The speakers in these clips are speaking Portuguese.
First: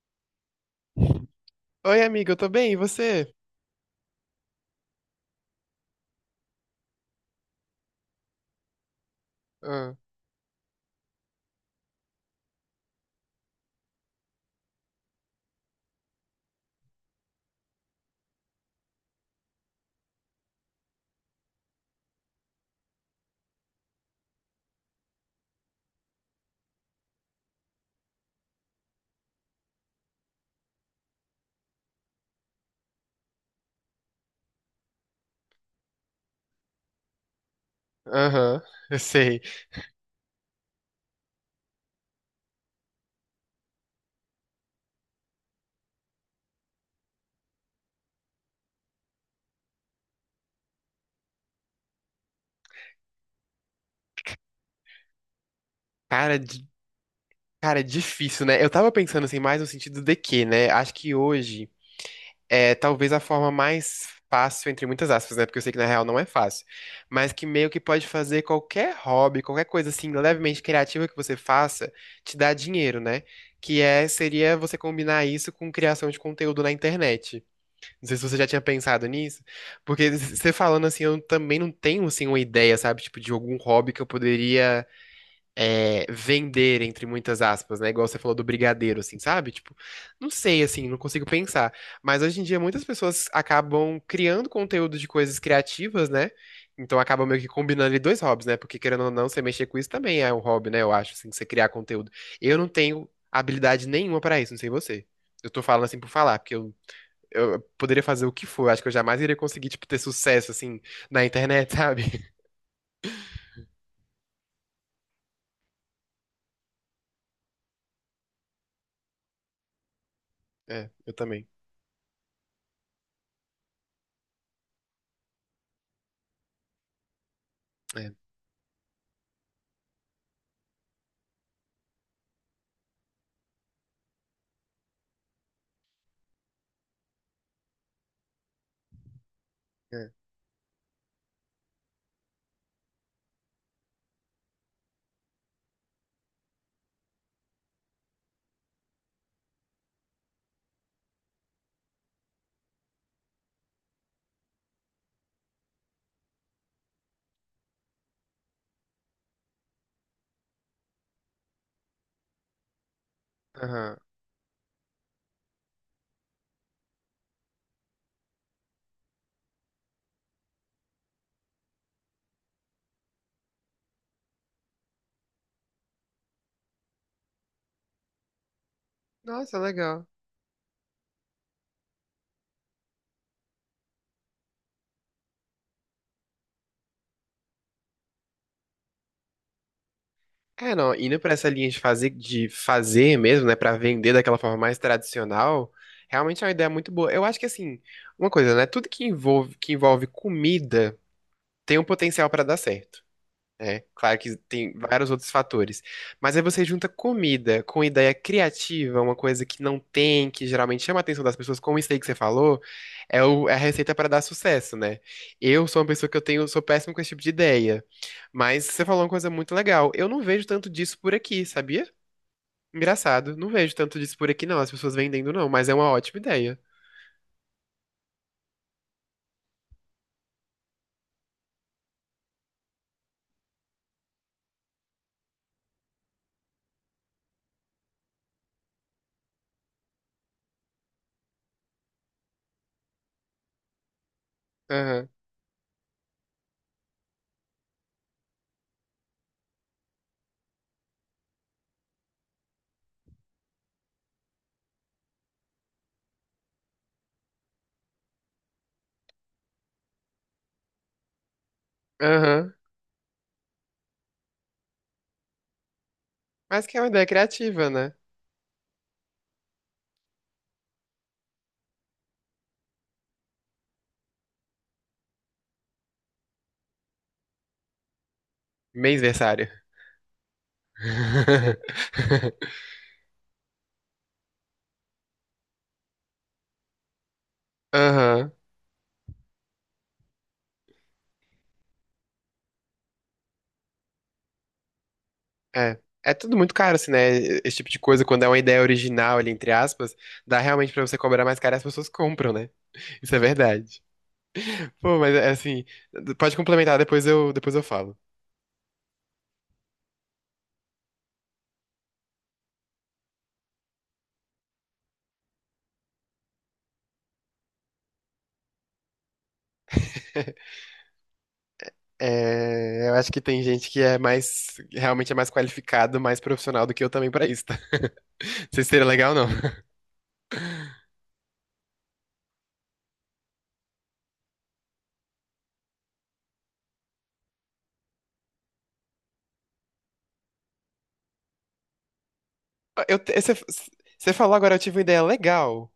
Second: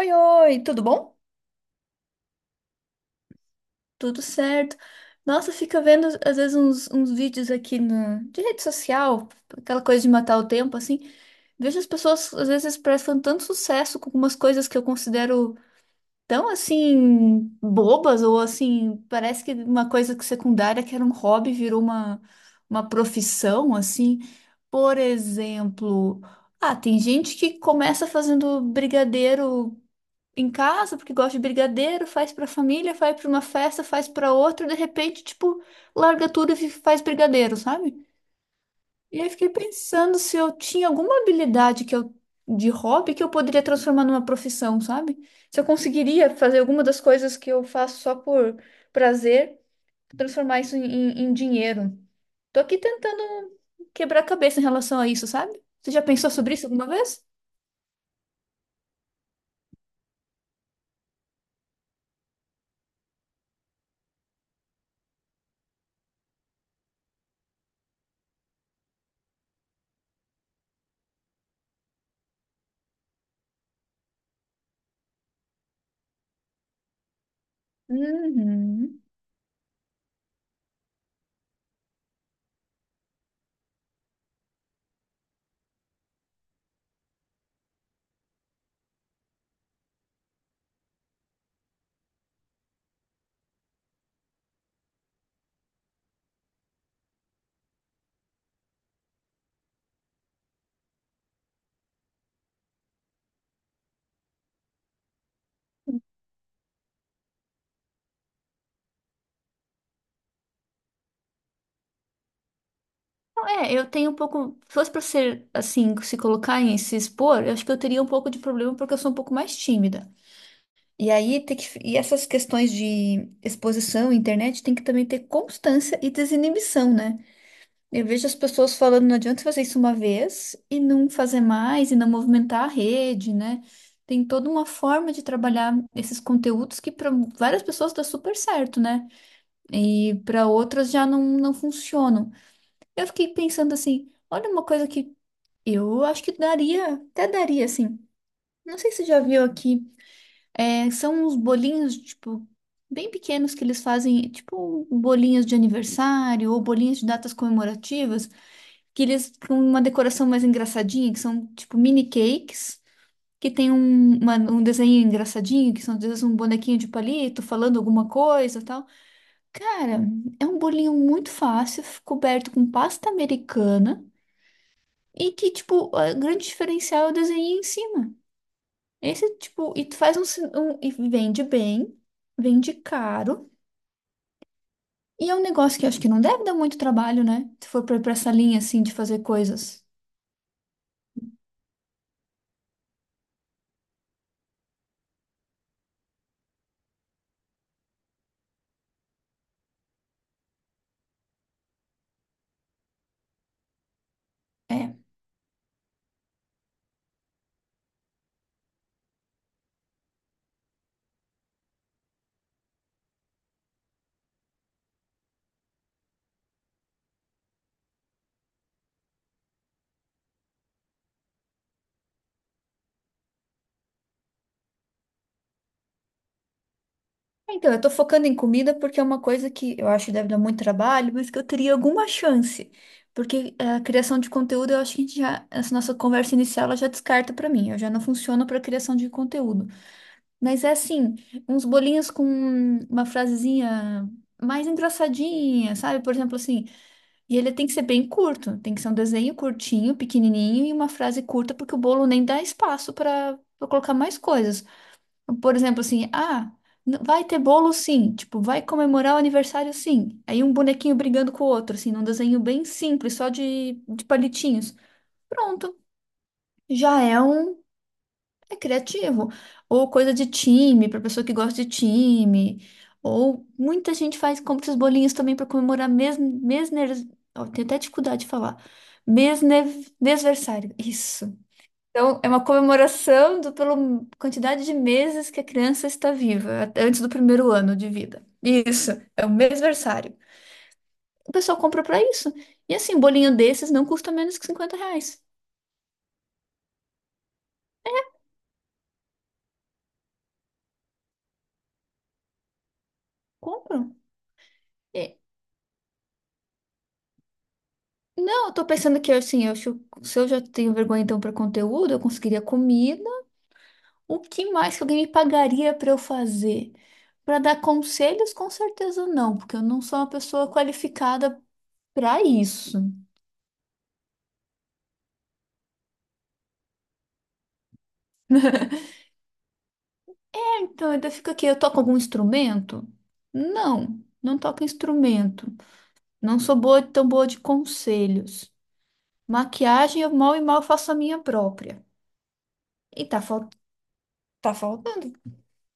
Oi, oi, tudo bom? Oi, amiga, eu tô bem, e você? Tudo certo. Nossa, fica vendo às vezes uns vídeos aqui no, de rede social, aquela Ah, coisa de matar o tempo, assim. Vejo as pessoas às vezes prestam tanto sucesso com algumas coisas que eu considero tão assim bobas, ou assim, parece que uma coisa que secundária que era um hobby virou uma profissão, assim. Por exemplo, ah, tem gente que começa fazendo brigadeiro em casa, porque gosta de brigadeiro, faz pra família, faz pra uma festa, faz pra outra, de repente, tipo, larga tudo e faz brigadeiro, sabe? aham, eu E aí sei. fiquei pensando se eu tinha alguma habilidade que eu de hobby que eu poderia transformar numa profissão, sabe? Se eu conseguiria fazer alguma das coisas que eu faço só por prazer, transformar isso em dinheiro. Tô aqui tentando quebrar a cabeça em relação a isso, sabe? Você já pensou Cara, sobre isso alguma vez? cara, é difícil, né? Eu tava pensando assim, mais no sentido de que, né? Acho que hoje é talvez a forma mais fácil, entre muitas aspas, né? Porque eu sei que na real não é fácil. Mas que meio que pode fazer qualquer hobby, qualquer coisa assim, levemente criativa que você faça, te dá dinheiro, né? Que é, seria você combinar isso com criação de conteúdo na internet. Não sei se você já tinha Uhum. pensado nisso, porque você falando assim, eu também não tenho assim uma ideia, sabe, tipo de algum hobby que eu poderia é, vender entre muitas aspas, né? Igual você falou do brigadeiro, assim, sabe? Tipo, não sei, assim, não consigo pensar. Mas hoje em dia muitas pessoas acabam criando conteúdo de coisas criativas, né? Então acaba meio que combinando ali dois hobbies, né? Porque querendo ou não, você mexer com isso também é um hobby, né? Eu acho, assim, você criar conteúdo. Eu não tenho habilidade nenhuma pra isso, não sei você. Eu tô falando assim por falar, porque eu poderia fazer o que for. Acho que eu jamais iria conseguir, tipo, ter sucesso, assim, na internet, sabe? É, eu tenho um pouco. Se fosse pra ser assim, se colocar em se expor, eu acho que eu teria um pouco de problema porque eu sou um pouco mais tímida. É, E eu aí também. E essas questões de exposição, internet, tem que também ter constância e desinibição, né? Eu É, vejo as pessoas falando, não adianta fazer isso uma vez e não fazer mais e não movimentar a rede, né? Tem toda uma forma de trabalhar esses conteúdos que para várias pessoas dá super certo, né? é. E para outras já não, não funcionam. Eu fiquei pensando assim, olha uma coisa que eu acho que daria, até daria, assim. Não sei se você já viu aqui. É, são uns bolinhos, tipo, bem pequenos que eles fazem, tipo, bolinhas de aniversário ou bolinhas de datas comemorativas, que eles com uma decoração mais engraçadinha, que são, tipo, mini cakes, que tem Aham. um desenho engraçadinho, que são, às vezes, um bonequinho de palito falando alguma coisa e tal. Cara, é um bolinho muito fácil, coberto com pasta americana. E que, tipo, o grande diferencial é o desenho em cima. Esse Nossa, tipo, e tu legal. faz um, e vende bem, vende caro, e é um negócio que eu acho que não deve dar muito trabalho, né? Se for pra essa linha assim de fazer coisas. É, não, indo pra essa linha de fazer mesmo, né, pra vender daquela forma mais tradicional, realmente é uma ideia muito boa. Eu acho que, assim, uma coisa, né, tudo que envolve comida tem um potencial pra dar certo. É, claro que tem É. vários outros fatores. Mas aí você junta comida com ideia criativa, uma coisa que não tem, que geralmente chama a atenção das pessoas, como isso aí que você falou, é, é a receita para dar sucesso, né? Eu sou uma pessoa que eu tenho, sou péssimo com esse tipo de ideia. Mas você falou uma coisa muito legal. Eu não vejo tanto disso por aqui, sabia? Engraçado. Não vejo tanto disso por aqui, não. As pessoas vendendo, não. Mas é uma ótima ideia. Então, eu tô focando em comida porque é uma coisa que eu acho que deve dar muito trabalho, mas que eu teria alguma chance. Porque a criação de conteúdo, eu acho que a gente já, essa nossa conversa inicial, ela já descarta pra mim. Eu já não funciono pra criação de conteúdo. Mas é assim, uns bolinhos com uma frasezinha mais Aham. engraçadinha, sabe? Por exemplo, assim, e ele tem que ser bem curto, tem que ser um desenho curtinho, pequenininho e uma frase curta, porque o bolo nem dá espaço para colocar mais coisas. Por exemplo, assim, ah, vai ter bolo sim, tipo, vai comemorar o aniversário sim. Aí um bonequinho brigando com o outro, assim, num desenho Aham. bem simples, só de palitinhos. Pronto, Mas que é uma já ideia é criativa, né? é criativo. Ou coisa de time, para pessoa que gosta de time. Ou muita gente faz, compra esses bolinhos também para comemorar ó, tenho até dificuldade de falar. Mêsversário. Mesne, mesversário. Isso. Então, é uma comemoração pela quantidade de meses que a criança está viva, até antes do primeiro ano de vida. Aham. Isso, é o mesversário. O pessoal compra para isso. E assim, um bolinho desses não custa menos que R$ 50. É. É tudo muito caro, assim, né? Esse tipo de coisa, quando é uma ideia original ali, entre aspas, dá realmente pra você cobrar mais caro e as pessoas compram, né? Isso é verdade. Compram. Pô, mas é, assim, pode complementar, depois eu falo. Não, eu tô pensando que assim, se eu já tenho vergonha então para conteúdo, eu conseguiria comida. O que mais que alguém me pagaria para eu fazer? Para dar conselhos, com certeza não, porque eu não sou uma pessoa qualificada para isso. É, eu acho que tem gente que é mais, realmente é mais qualificado, mais profissional do que eu também pra isso, tá? Vocês seria legal ou não? Então, ainda fica aqui, eu toco algum instrumento? Não, não toco instrumento. Não sou boa, tão boa de conselhos. Maquiagem, eu mal e mal faço a minha própria. Eu, E te- tá, você, você falou tá agora, eu tive uma ideia faltando. legal.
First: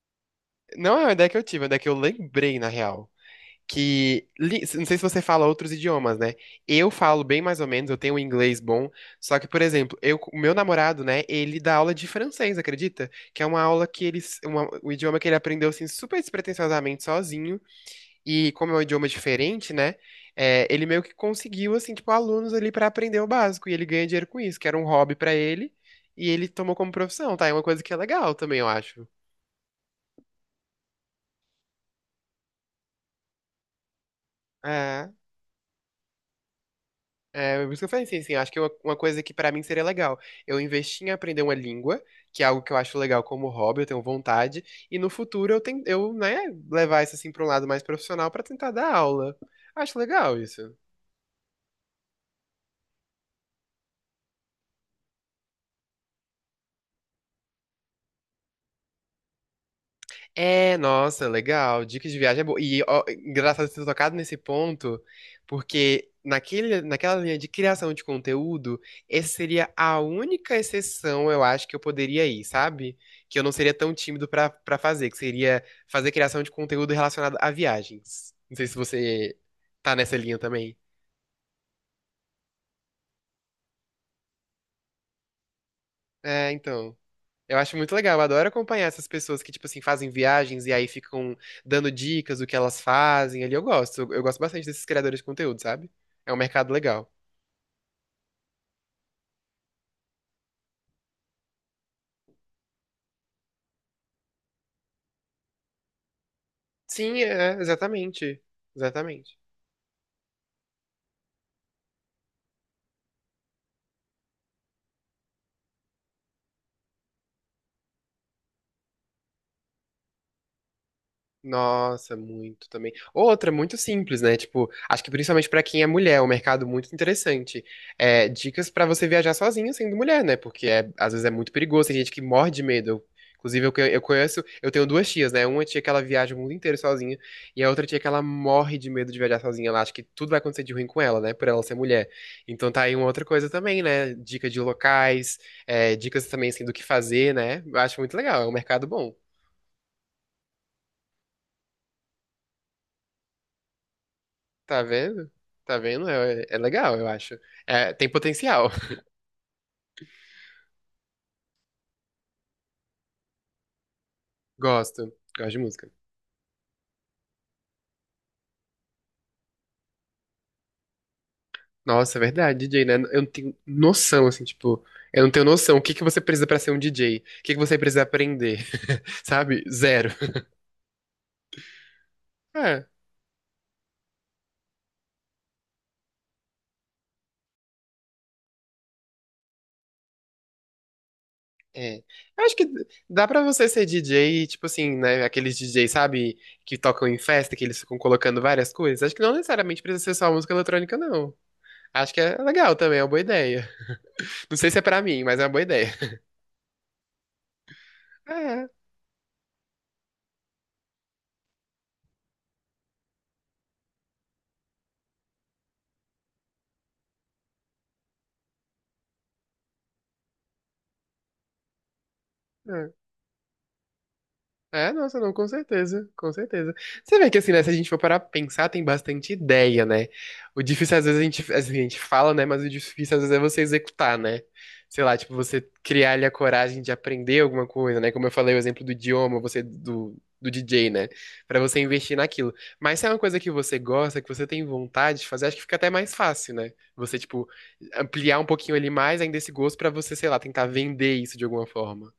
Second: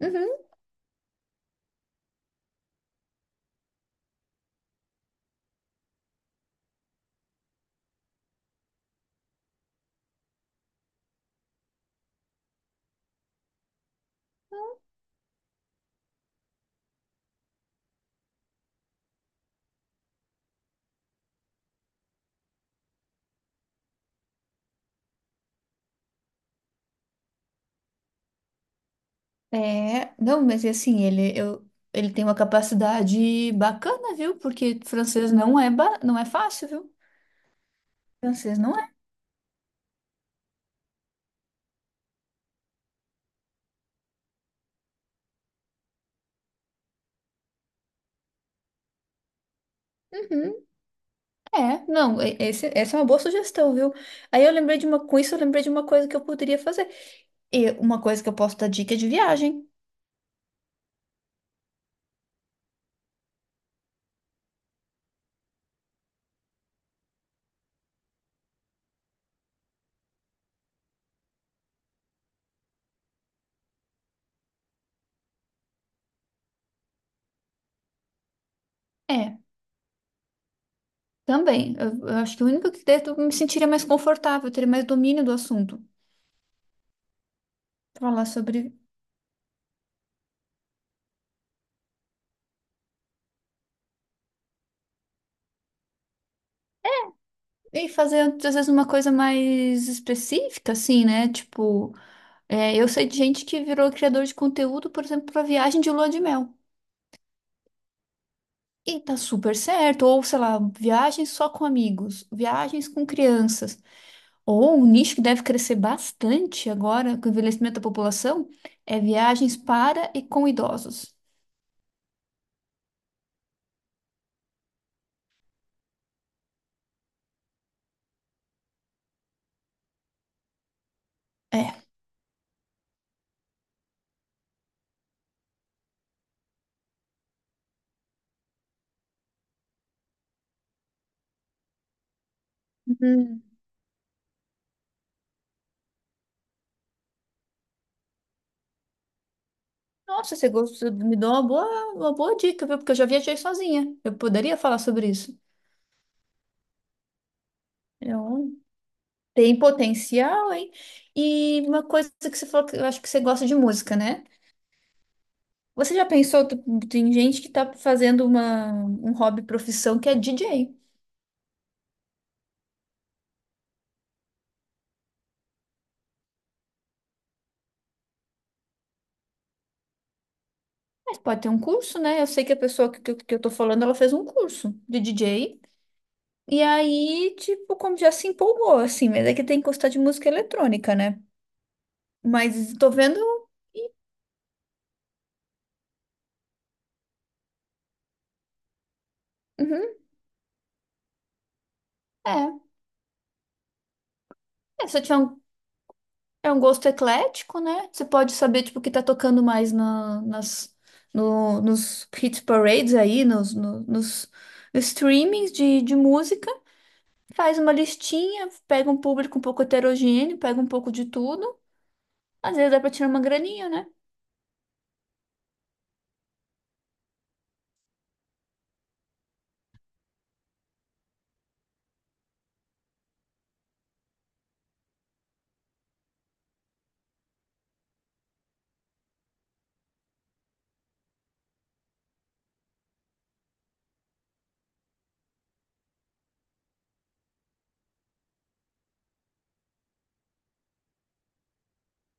Uhum. Não é uma ideia que eu tive, é uma ideia que eu lembrei, na real. Não sei se você fala outros idiomas, né? Eu falo bem mais ou menos, eu tenho um inglês bom, só que, por exemplo, eu, o meu namorado, né, ele dá aula de francês, acredita? Que é uma aula que ele, um idioma que ele aprendeu assim super despretensiosamente sozinho, e como é um idioma diferente, né? É, ele meio que conseguiu assim, tipo, alunos ali pra aprender o básico, e ele ganha dinheiro com isso, que era um hobby pra ele, e ele tomou como profissão, tá? É uma coisa que é legal também, eu acho. É, não, mas e assim, ele tem uma capacidade bacana, viu? Porque É. francês não é, não é fácil, viu? É, por isso que eu falei, assim sim. Acho Francês que uma não é. uma coisa que pra mim seria legal. Eu investir em aprender uma língua, que é algo que eu acho legal como hobby, eu tenho vontade, e no futuro eu tenho, eu, né, levar isso assim pra um lado mais profissional pra tentar dar aula. Acho legal Uhum, isso. é, não, essa é uma boa sugestão, viu? Aí eu lembrei de uma, com isso eu lembrei de uma coisa que eu poderia fazer. E uma coisa que eu posso dar dica é de viagem. É, nossa, legal. Dicas de viagem é boa. E ó, engraçado você ter tocado nesse ponto, porque naquela linha de criação de conteúdo, essa seria a única exceção, eu acho, que eu poderia ir, sabe? Que eu não seria tão tímido pra para fazer, que seria fazer criação de conteúdo relacionado a viagens. Não sei se você É, tá nessa linha também. também. Eu acho que o único que daí eu me sentiria mais confortável, eu teria mais domínio do assunto. É, então. Eu acho muito legal, eu Falar adoro sobre. acompanhar essas pessoas que, tipo assim, fazem viagens e aí ficam dando dicas do que elas fazem ali. Eu gosto bastante desses criadores de conteúdo, sabe? É um mercado legal. E fazer, às vezes, uma coisa mais específica, assim, né? Tipo. É, eu sei de gente que virou criador de conteúdo, por exemplo, para viagem de lua de mel. Sim, é, exatamente. E tá Exatamente. super certo. Ou, sei lá, viagens só com amigos, viagens com crianças. Ou um nicho que deve crescer bastante agora com o envelhecimento da população é viagens para e com idosos. Nossa, muito também. Outra, muito simples, né? Tipo, acho que principalmente pra quem é mulher, é um mercado muito interessante. É, dicas pra você viajar sozinha sendo mulher, né? Porque é, às vezes é muito perigoso, É. tem gente que morre de medo. Inclusive, eu, eu conheço, eu tenho duas tias, né? Uma tia que ela viaja o mundo inteiro sozinha, e a outra tia que ela morre de medo de viajar sozinha. Ela acha que tudo vai acontecer de ruim com ela, né? Por ela ser mulher. Então tá aí uma outra Hum. coisa também, né? Dica de locais, é, dicas também assim, do que fazer, né? Eu acho muito legal, é um mercado bom. Nossa, você gostou, me deu uma boa dica, viu? Porque eu já viajei sozinha. Eu poderia falar Tá sobre vendo? isso. Tá vendo? É, é legal, eu acho. É, tem Então, potencial. tem potencial, hein? E uma coisa que você falou que eu acho que você gosta de música, né? Gosto. Gosto de música. Você já pensou, tem gente que tá fazendo uma, hobby profissão que é DJ. Nossa, é verdade, DJ, né? Eu não tenho noção, assim, tipo, eu não tenho noção. O que que você precisa pra ser um DJ? O que que você precisa aprender? Sabe? Zero. Mas pode ter um curso, né? Eu sei que a Ah, pessoa que eu tô falando, ela fez um curso de DJ. E aí, tipo, como já se empolgou, assim, mas é que tem que gostar de música eletrônica, né? é. Eu acho que Mas tô vendo. dá pra você ser DJ, tipo assim, né? Aqueles DJs, sabe? Que tocam em festa, que eles ficam colocando várias coisas. Acho que não necessariamente Uhum, precisa ser só música eletrônica, não. Acho que é. é legal também, é uma boa ideia. Não sei se é É, você pra tiver mim, mas é uma boa ideia. é um gosto eclético, né? Você pode saber, tipo, o que tá tocando mais na, nas, no, nos hit parades aí, nos, no- nos, nos streamings de música. Faz uma listinha, pega um público um pouco heterogêneo, pega um pouco de tudo. Às vezes É, dá pra é. tirar uma graninha, né? É, nossa, não, com certeza, com certeza. Você vê que assim, né, se a gente for parar pra pensar, tem bastante ideia, né? O difícil às vezes a gente, assim, a gente fala, né, mas o difícil às vezes é você executar, né? Sei lá, tipo, você criar ali a coragem de aprender alguma coisa, né? Como eu falei, o exemplo do idioma, você do DJ, né? Pra você investir naquilo. Mas se é uma coisa que você gosta, que você tem vontade de fazer, acho que fica até mais fácil, né? Você, tipo, ampliar um pouquinho ali mais ainda esse gosto pra você, sei lá, tentar vender isso de alguma forma.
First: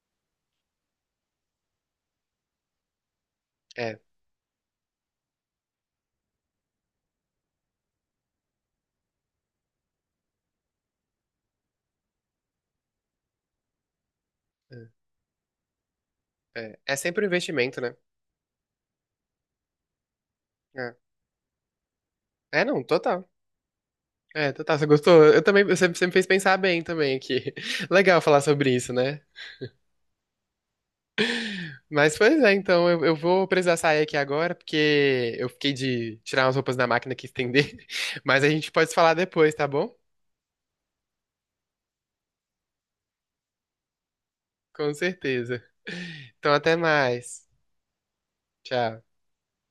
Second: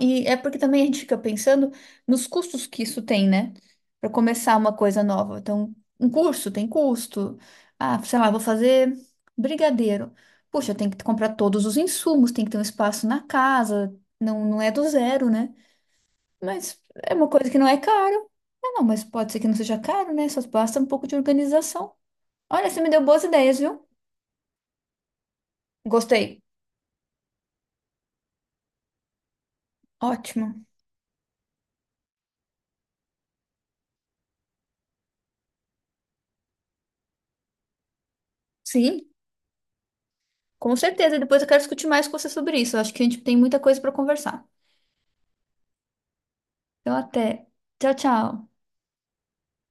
E é porque também a gente fica pensando nos custos que isso tem, né? É, Para começar uma coisa nova. Então, um curso tem custo. Ah, sei lá, vou fazer brigadeiro. Puxa, tem que comprar todos os insumos, tem que ter um espaço na casa. Não, não é é, do zero, né? é. Mas É é sempre um uma coisa que não é investimento, né? caro. Ah, não, mas pode ser que não seja caro, né? Só basta um É, pouco de organização. é, Olha, você não, me deu boas total. ideias, viu? É, total, você gostou? Eu também, você me fez Gostei. pensar bem também aqui. Legal falar sobre isso, né? Ótimo. Mas, pois é, então, eu vou precisar sair aqui agora, porque eu fiquei de tirar umas roupas da máquina que estender, mas a gente pode se Sim, falar depois, tá bom? com certeza. E depois eu quero discutir mais com você sobre isso. Eu acho que a gente tem muita coisa para conversar. Com certeza. Então, até Então, até. mais. Tchau, tchau. Tchau.